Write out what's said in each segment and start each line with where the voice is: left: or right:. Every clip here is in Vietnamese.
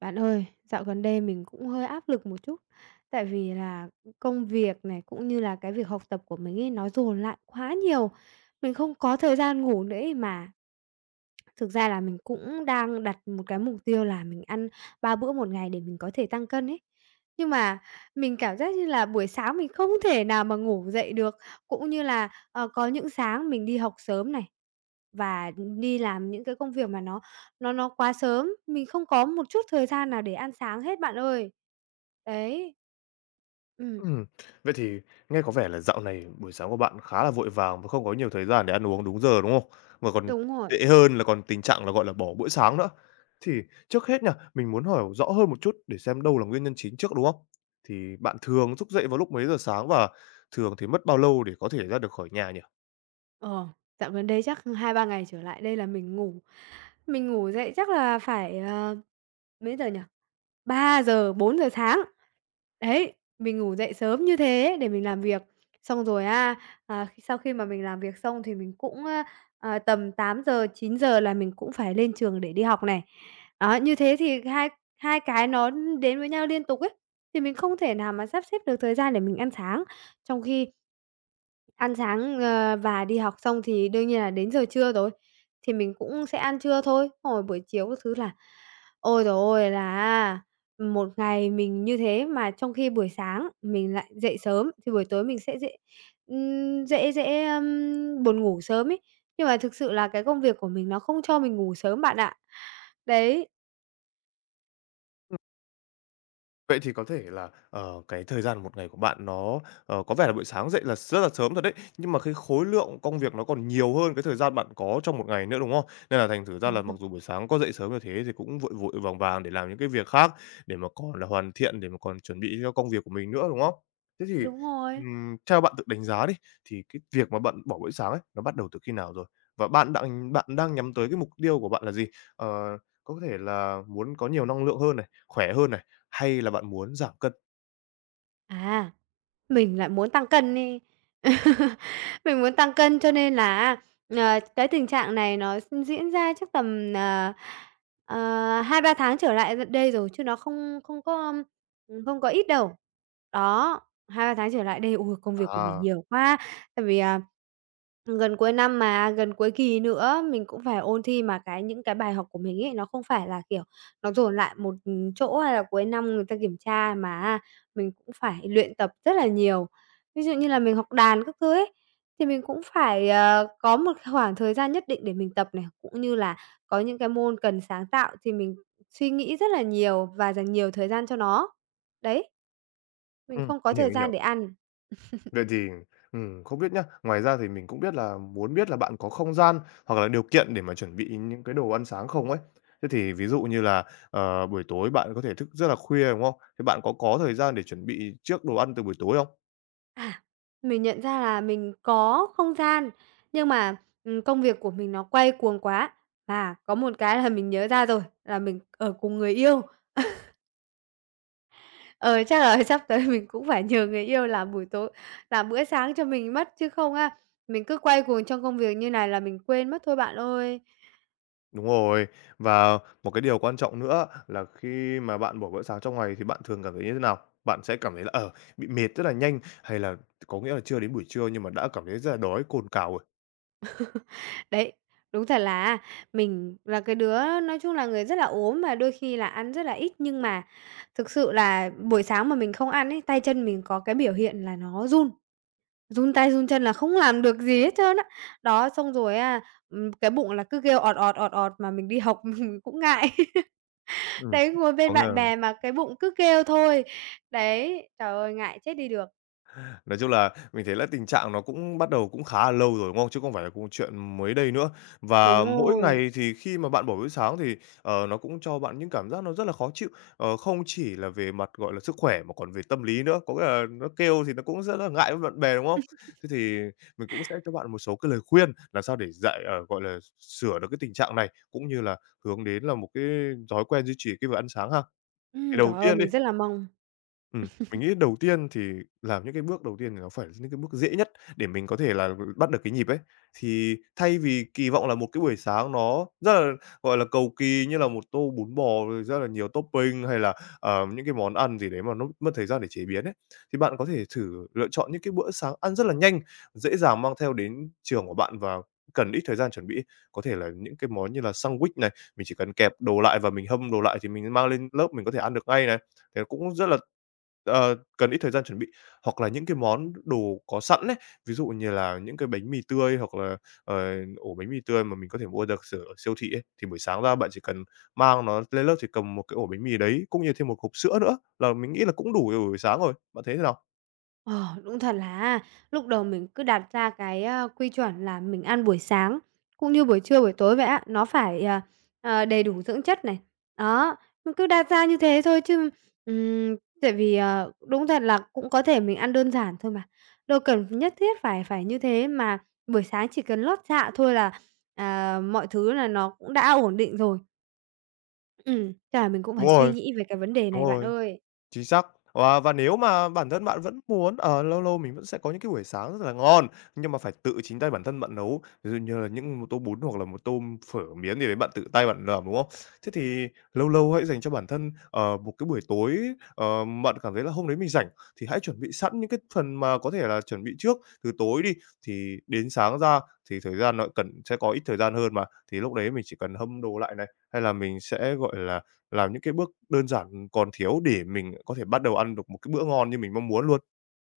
right: Bạn ơi, dạo gần đây mình cũng hơi áp lực một chút, tại vì là công việc này, cũng như là cái việc học tập của mình ấy, nó dồn lại quá nhiều, mình không có thời gian ngủ nữa ấy mà. Thực ra là mình cũng đang đặt một cái mục tiêu là mình ăn 3 bữa một ngày để mình có thể tăng cân ấy. Nhưng mà mình cảm giác như là buổi sáng mình không thể nào mà ngủ dậy được, cũng như là, có những sáng mình đi học sớm này, và đi làm những cái công việc mà nó quá sớm, mình không có một chút thời gian nào để ăn sáng hết bạn ơi. Đấy. Ừm,
left: Ừm, vậy thì nghe có vẻ là dạo này buổi sáng của bạn khá là vội vàng và không có nhiều thời gian để ăn uống đúng giờ, đúng không? Mà còn
right: đúng rồi.
left: tệ hơn là còn tình trạng là, gọi là, bỏ bữa sáng nữa. Thì trước hết nha, mình muốn hỏi rõ hơn một chút để xem đâu là nguyên nhân chính trước, đúng không? Thì bạn thường thức dậy vào lúc mấy giờ sáng và thường thì mất bao lâu để có thể ra được khỏi nhà nhỉ?
right: Ờ, Dạo gần đây chắc hai ba ngày trở lại đây là mình ngủ dậy chắc là phải, mấy giờ nhỉ? Ba giờ bốn giờ sáng. Đấy, mình ngủ dậy sớm như thế để mình làm việc. Xong rồi á, khi sau khi mà mình làm việc xong thì mình cũng, tầm tám giờ, chín giờ là mình cũng phải lên trường để đi học này. Đó, như thế thì hai hai cái nó đến với nhau liên tục ấy, thì mình không thể nào mà sắp xếp được thời gian để mình ăn sáng. Trong khi ăn sáng, và đi học xong thì đương nhiên là đến giờ trưa rồi, thì mình cũng sẽ ăn trưa thôi. Xong rồi buổi chiều các thứ là ôi giời ơi, là một ngày mình như thế mà trong khi buổi sáng mình lại dậy sớm thì buổi tối mình sẽ dễ, dễ dễ, ưm, buồn ngủ sớm ấy. Nhưng mà thực sự là cái công việc của mình nó không cho mình ngủ sớm bạn ạ. Đấy.
left: Vậy thì có thể là, cái thời gian một ngày của bạn nó, có vẻ là buổi sáng dậy là rất là sớm thật đấy, nhưng mà cái khối lượng công việc nó còn nhiều hơn cái thời gian bạn có trong một ngày nữa, đúng không? Nên là thành thử ra
right: Đúng
left: là mặc
right: rồi.
left: dù buổi sáng có dậy sớm như thế thì cũng vội vội vàng vàng để làm những cái việc khác, để mà còn là hoàn thiện, để mà còn chuẩn bị cho công việc của mình nữa, đúng không? Thế thì,
right: Đúng rồi.
left: theo bạn tự đánh giá đi, thì cái việc mà bạn bỏ buổi sáng ấy, nó bắt đầu từ khi nào rồi? Và bạn đang nhắm tới cái mục tiêu của bạn là gì? Ờ, có thể là muốn có nhiều năng lượng hơn này, khỏe hơn này, hay là bạn muốn giảm cân?
right: À, mình lại muốn tăng cân đi, mình muốn tăng cân cho nên là, cái tình trạng này nó diễn ra chắc tầm, 2-3 tháng trở lại đây rồi, chứ nó không không có, không có ít đâu. Đó, hai ba tháng trở lại đây, ôi, công việc của mình
left: À,
right: nhiều quá, tại vì, gần cuối năm mà, gần cuối kỳ nữa, mình cũng phải ôn thi mà cái những cái bài học của mình ấy, nó không phải là, kiểu, nó dồn lại một, chỗ hay là cuối năm người ta kiểm tra, mà mình cũng phải luyện tập rất là nhiều. Ví dụ như là mình học đàn các thứ ấy, thì mình cũng phải, có một khoảng thời gian nhất định để mình tập này, cũng như là có những cái môn cần sáng tạo thì mình suy nghĩ rất là nhiều và dành nhiều thời gian cho nó. Đấy, mình không có
left: mình hiểu,
right: thời
left: mình
right: gian
left: hiểu.
right: để ăn.
left: Vậy thì, không biết nhá, ngoài ra thì mình cũng biết là muốn biết là bạn có không gian hoặc là điều kiện để mà chuẩn bị những cái đồ ăn sáng không ấy. Thế thì ví dụ như là, buổi tối bạn có thể thức rất là khuya, đúng không? Thế bạn có thời gian để chuẩn bị trước đồ ăn từ buổi tối không?
right: Mình nhận ra là mình có không gian, nhưng mà, công việc của mình nó quay cuồng quá. À, có một cái là mình nhớ ra rồi, là mình ở cùng người yêu. Ờ, chắc là sắp tới mình cũng phải nhờ người yêu làm buổi tối làm bữa sáng cho mình mất, chứ không á, mình cứ quay cuồng trong công việc như này là mình quên mất thôi bạn ơi.
left: Đúng rồi, và một cái điều quan trọng nữa là khi mà bạn bỏ bữa sáng trong ngày thì bạn thường cảm thấy như thế nào? Bạn sẽ cảm thấy là, bị mệt rất là nhanh hay là có nghĩa là chưa đến buổi trưa nhưng mà đã cảm thấy rất là đói cồn cào rồi?
right: Đấy, đúng thật là á, mình là cái đứa nói chung là người rất là ốm mà đôi khi là ăn rất là ít, nhưng mà thực sự là buổi sáng mà mình không ăn ấy, tay chân mình có cái biểu hiện là nó run, run tay run chân là không làm được gì hết trơn á. Đó, xong rồi á, cái bụng là cứ kêu: "Ọt, ọt, ọt, ọt" mà mình đi học mình cũng ngại.
left: Ừm,
right: Đấy, ngồi bên
left: có nghĩa
right: bạn
left: là
right: bè mà cái bụng cứ kêu thôi. Đấy, trời ơi, ngại chết đi được.
left: nói chung là mình thấy là tình trạng nó cũng bắt đầu cũng khá là lâu rồi, đúng không? Chứ không phải là cũng chuyện mới đây nữa. Và
right: Đúng
left: mỗi
right: rồi.
left: ngày thì khi mà bạn bỏ bữa sáng thì, nó cũng cho bạn những cảm giác nó rất là khó chịu, không chỉ là về mặt, gọi là, sức khỏe mà còn về tâm lý nữa, có nghĩa là nó kêu thì nó cũng rất là ngại với bạn bè, đúng không? Thế thì mình cũng sẽ cho bạn một số cái lời khuyên làm sao để dạy gọi là, sửa được cái tình trạng này, cũng như là hướng đến là một cái thói quen duy trì cái việc ăn sáng ha. Cái đầu
right: Trời ơi,
left: tiên đi,
right: mình rất là mong.
left: Mình nghĩ đầu tiên thì làm những cái bước đầu tiên thì nó phải là những cái bước dễ nhất để mình có thể là bắt được cái nhịp ấy. Thì thay vì kỳ vọng là một cái buổi sáng nó rất là, gọi là, cầu kỳ như là một tô bún bò rồi rất là nhiều topping hay là, những cái món ăn gì đấy mà nó mất thời gian để chế biến ấy, thì bạn có thể thử lựa chọn những cái bữa sáng ăn rất là nhanh, dễ dàng mang theo đến trường của bạn và cần ít thời gian chuẩn bị. Có thể là những cái món như là sandwich này, mình chỉ cần kẹp đồ lại và mình hâm đồ lại thì mình mang lên lớp mình có thể ăn được ngay này. Thế cũng rất là cần ít thời gian chuẩn bị, hoặc là những cái món đồ có sẵn ấy, ví dụ như là những cái bánh mì tươi hoặc là, ổ bánh mì tươi mà mình có thể mua được ở siêu thị ấy, thì buổi sáng ra bạn chỉ cần mang nó lên lớp thì cầm một cái ổ bánh mì đấy, cũng như thêm một hộp sữa nữa là mình nghĩ là cũng đủ để buổi sáng rồi, bạn thấy thế nào?
right: Ờ, Đúng thật là á, lúc đầu mình cứ đặt ra cái, quy chuẩn là mình ăn buổi sáng cũng như buổi trưa, buổi tối vậy á, nó phải, đầy đủ dưỡng chất này. Đó, mình cứ đặt ra như thế thôi chứ, ừm, tại vì, đúng thật là cũng có thể mình ăn đơn giản thôi mà, đâu cần nhất thiết phải phải như thế, mà buổi sáng chỉ cần lót dạ thôi là, mọi thứ là nó cũng đã ổn định rồi. Chắc mình cũng
left: Đúng
right: phải suy
left: rồi,
right: nghĩ về cái vấn đề
left: đúng
right: này bạn
left: rồi.
right: ơi.
left: Chính xác. Và nếu mà bản thân bạn vẫn muốn, lâu lâu mình vẫn sẽ có những cái buổi sáng rất là ngon, nhưng mà phải tự chính tay bản thân bạn nấu, ví dụ như là những một tô bún hoặc là một tô phở miến gì đấy bạn tự tay bạn làm, đúng không? Thế thì lâu lâu hãy dành cho bản thân, một cái buổi tối, bạn cảm thấy là hôm đấy mình rảnh thì hãy chuẩn bị sẵn những cái phần mà có thể là chuẩn bị trước từ tối đi, thì đến sáng ra thì thời gian nó cần sẽ có ít thời gian hơn mà, thì lúc đấy mình chỉ cần hâm đồ lại này, hay là mình sẽ, gọi là, làm những cái bước đơn giản còn thiếu để mình có thể bắt đầu ăn được một cái bữa ngon như mình mong muốn luôn.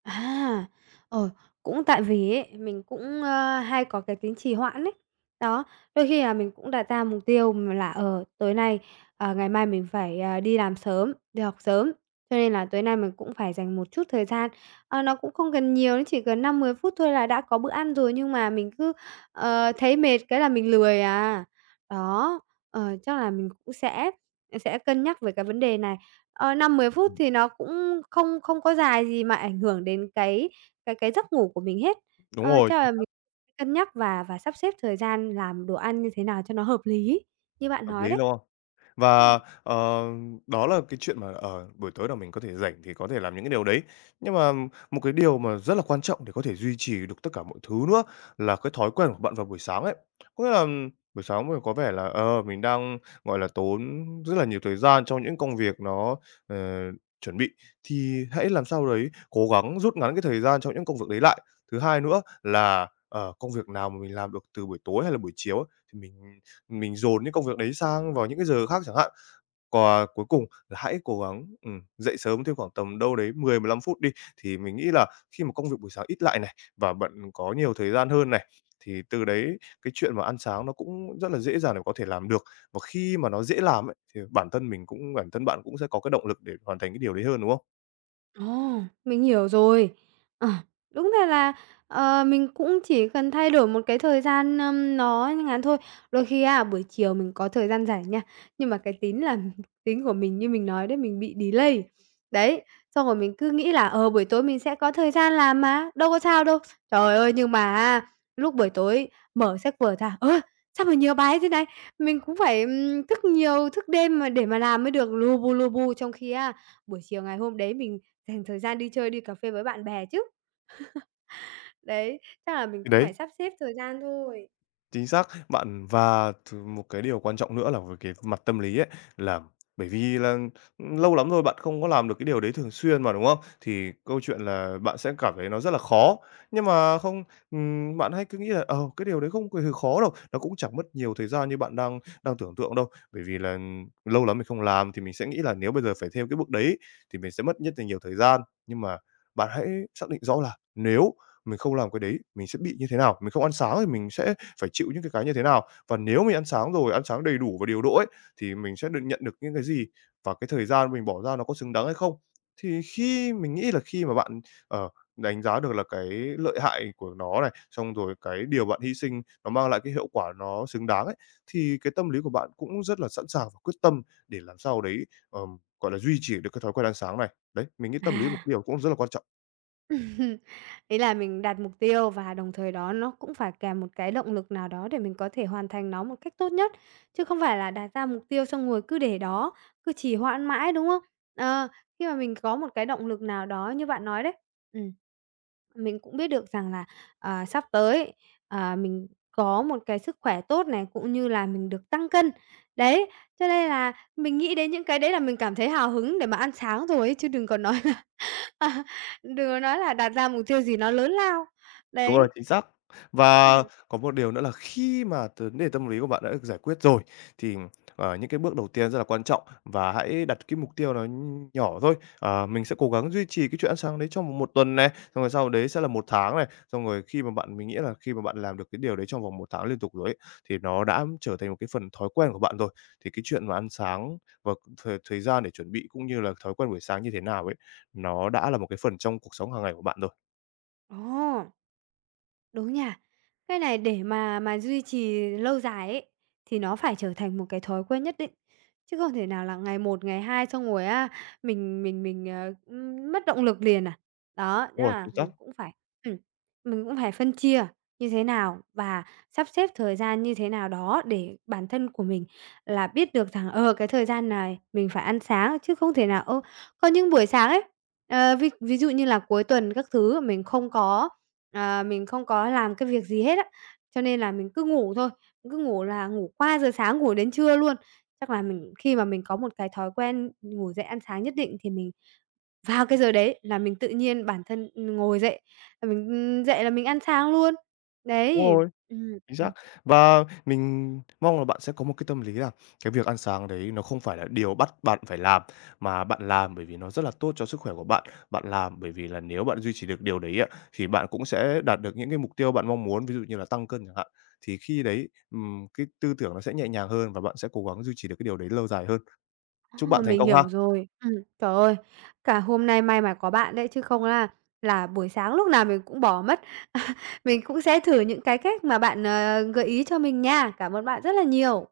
right: À, ờ, Cũng tại vì ấy, mình cũng, hay có cái tính trì hoãn ấy. Đó, đôi khi là mình cũng đặt ra mục tiêu mà là, ở tối nay, ngày mai mình phải, đi làm sớm, đi học sớm, cho nên là tối nay mình cũng phải dành một chút thời gian. Ờ, nó cũng không cần nhiều, nó chỉ cần năm mười phút thôi là đã có bữa ăn rồi, nhưng mà mình cứ, thấy mệt cái là mình lười à. Đó, chắc là mình cũng sẽ cân nhắc về cái vấn đề này. Ờ, 5-10 phút
left: Ừm,
right: thì nó cũng không không có dài gì mà ảnh hưởng đến cái giấc ngủ của mình hết.
left: đúng
right: Ờ,
left: rồi.
right: chắc là mình cân nhắc và sắp xếp thời gian làm đồ ăn như thế nào cho nó hợp lý, như bạn
left: Hợp
right: nói
left: lý
right: đấy.
left: đúng không? Và,
right: Ừm.
left: đó là cái chuyện mà, ở buổi tối là mình có thể rảnh thì có thể làm những cái điều đấy. Nhưng mà một cái điều mà rất là quan trọng để có thể duy trì được tất cả mọi thứ nữa là cái thói quen của bạn vào buổi sáng ấy. Có nghĩa là buổi sáng mình có vẻ là, mình đang, gọi là, tốn rất là nhiều thời gian trong những công việc nó, ờ, chuẩn bị, thì hãy làm sao đấy cố gắng rút ngắn cái thời gian trong những công việc đấy lại. Thứ hai nữa là, công việc nào mà mình làm được từ buổi tối hay là buổi chiều á, thì mình dồn những công việc đấy sang vào những cái giờ khác chẳng hạn. Còn cuối cùng là hãy cố gắng, dậy sớm thêm khoảng tầm đâu đấy 10-15 phút đi, thì mình nghĩ là khi mà công việc buổi sáng ít lại này, và bạn có nhiều thời gian hơn này, thì từ đấy cái chuyện mà ăn sáng nó cũng rất là dễ dàng để có thể làm được. Và khi mà nó dễ làm ấy, thì bản thân mình cũng bản thân bạn cũng sẽ có cái động lực để hoàn thành cái điều đấy hơn, đúng không?
right: Ồ, mình hiểu rồi. Ờ, đúng thật là, mình cũng chỉ cần thay đổi một cái thời gian, nó ngắn thôi. Đôi khi à buổi chiều mình có thời gian rảnh nha, nhưng mà cái tính là tính của mình như mình nói đấy, mình bị delay. Đấy, xong rồi mình cứ nghĩ là, buổi tối mình sẽ có thời gian làm mà, đâu có sao đâu. Trời ơi, nhưng mà lúc buổi tối mở sách vở ra, sao mà nhiều bài thế này? Mình cũng phải, thức nhiều, thức đêm mà để mà làm mới được, lu bu trong khi à buổi chiều ngày hôm đấy mình dành thời gian đi chơi, đi cà phê với bạn bè chứ. Đấy, chắc là mình
left: Thì
right: cũng
left: đấy,
right: phải sắp xếp thời gian thôi.
left: chính xác. Bạn và một cái điều quan trọng nữa là về cái mặt tâm lý ấy, là bởi vì là, lâu lắm rồi bạn không có làm được cái điều đấy thường xuyên mà, đúng không? Thì câu chuyện là bạn sẽ cảm thấy nó rất là khó. Nhưng mà không bạn hãy cứ nghĩ là, cái điều đấy không hề khó đâu, nó cũng chẳng mất nhiều thời gian như bạn đang đang tưởng tượng đâu. Bởi vì là lâu lắm mình không làm thì mình sẽ nghĩ là nếu bây giờ phải theo cái bước đấy thì mình sẽ mất nhất là nhiều thời gian. Nhưng mà bạn hãy xác định rõ là nếu mình không làm cái đấy, mình sẽ bị như thế nào, mình không ăn sáng thì mình sẽ phải chịu những cái như thế nào. Và nếu mình ăn sáng rồi, ăn sáng đầy đủ và điều độ ấy, thì mình sẽ được nhận được những cái gì và cái thời gian mình bỏ ra nó có xứng đáng hay không. Thì khi mình nghĩ là khi mà bạn, ờ, đánh giá được là cái lợi hại của nó này, xong rồi cái điều bạn hy sinh nó mang lại cái hiệu quả nó xứng đáng ấy, thì cái tâm lý của bạn cũng rất là sẵn sàng và quyết tâm để làm sao đấy, gọi là, duy trì được cái thói quen ăn sáng này. Đấy, mình nghĩ tâm lý một
right: À.
left: điều cũng rất là quan trọng.
right: Ý là mình đặt mục tiêu và đồng thời đó nó cũng phải kèm một cái động lực nào đó để mình có thể hoàn thành nó một cách tốt nhất, chứ không phải là đặt ra mục tiêu xong rồi cứ để đó, cứ trì hoãn mãi, đúng không? Ờ, khi mà mình có một cái động lực nào đó như bạn nói đấy, ừm, mình cũng biết được rằng là, sắp tới, mình có một cái sức khỏe tốt này, cũng như là mình được tăng cân. Đấy, cho nên là mình nghĩ đến những cái đấy là mình cảm thấy hào hứng để mà ăn sáng rồi ấy, chứ đừng còn nói À, đừng có nói là đặt ra mục tiêu gì nó lớn lao.
left: Đúng rồi,
right: Đấy.
left: chính xác. Và
right: Ừm.
left: có một điều nữa là khi mà vấn đề tâm lý của bạn đã được giải quyết rồi, thì, những cái bước đầu tiên rất là quan trọng và hãy đặt cái mục tiêu nó nhỏ thôi. Ờ, mình sẽ cố gắng duy trì cái chuyện ăn sáng đấy trong vòng một tuần này, xong rồi sau đấy sẽ là một tháng này. Xong rồi khi mà bạn mình nghĩ là khi mà bạn làm được cái điều đấy trong vòng một tháng liên tục rồi ấy, thì nó đã trở thành một cái phần thói quen của bạn rồi. Thì cái chuyện mà ăn sáng và thời thời gian để chuẩn bị cũng như là thói quen buổi sáng như thế nào ấy, nó đã là một cái phần trong cuộc sống hàng ngày của bạn rồi.
right: Ồ! Đúng nha. Cái này để mà duy trì lâu dài ấy, thì nó phải trở thành một cái thói quen nhất định, chứ không thể nào là ngày một, ngày hai xong rồi á, mình mất động lực liền à. Đó, tức
left: Đúng rồi,
right: là
left: chính xác.
right: mình cũng phải, ừm, mình cũng phải phân chia như thế nào và sắp xếp thời gian như thế nào đó để bản thân của mình là biết được rằng, cái thời gian này mình phải ăn sáng, chứ không thể nào có những buổi sáng ấy, ví ví dụ như là cuối tuần các thứ mình không có. Ờ, mình không có làm cái việc gì hết á, cho nên là mình cứ ngủ thôi, cứ ngủ là ngủ qua giờ sáng, ngủ đến trưa luôn. Chắc là mình khi mà mình có một cái thói quen ngủ dậy ăn sáng nhất định thì mình vào cái giờ đấy là mình tự nhiên bản thân, ngồi là mình, dậy là mình ăn sáng luôn.
left: Đúng
right: Đấy.
left: rồi.
right: Ừm,
left: Chính xác.
right: ừm,
left: Và mình mong là bạn sẽ có một cái tâm lý là cái việc ăn sáng đấy nó không phải là điều bắt bạn phải làm, mà bạn làm bởi vì nó rất là tốt cho sức khỏe của bạn. Bạn làm bởi vì là nếu bạn duy trì được điều đấy ạ thì bạn cũng sẽ đạt được những cái mục tiêu bạn mong muốn, ví dụ như là tăng cân chẳng hạn. Thì khi đấy, cái tư tưởng nó sẽ nhẹ nhàng hơn và bạn sẽ cố gắng duy trì được cái điều đấy lâu dài hơn. Chúc bạn
right: ờ,
left: thành
right: mình
left: công
right: hiểu
left: ha!
right: rồi. Trời ơi, cả hôm nay may mà có bạn đấy chứ không là là buổi sáng lúc nào mình cũng bỏ mất. Mình cũng sẽ thử những cái cách mà bạn, gợi ý cho mình nha. Cảm ơn bạn rất là nhiều.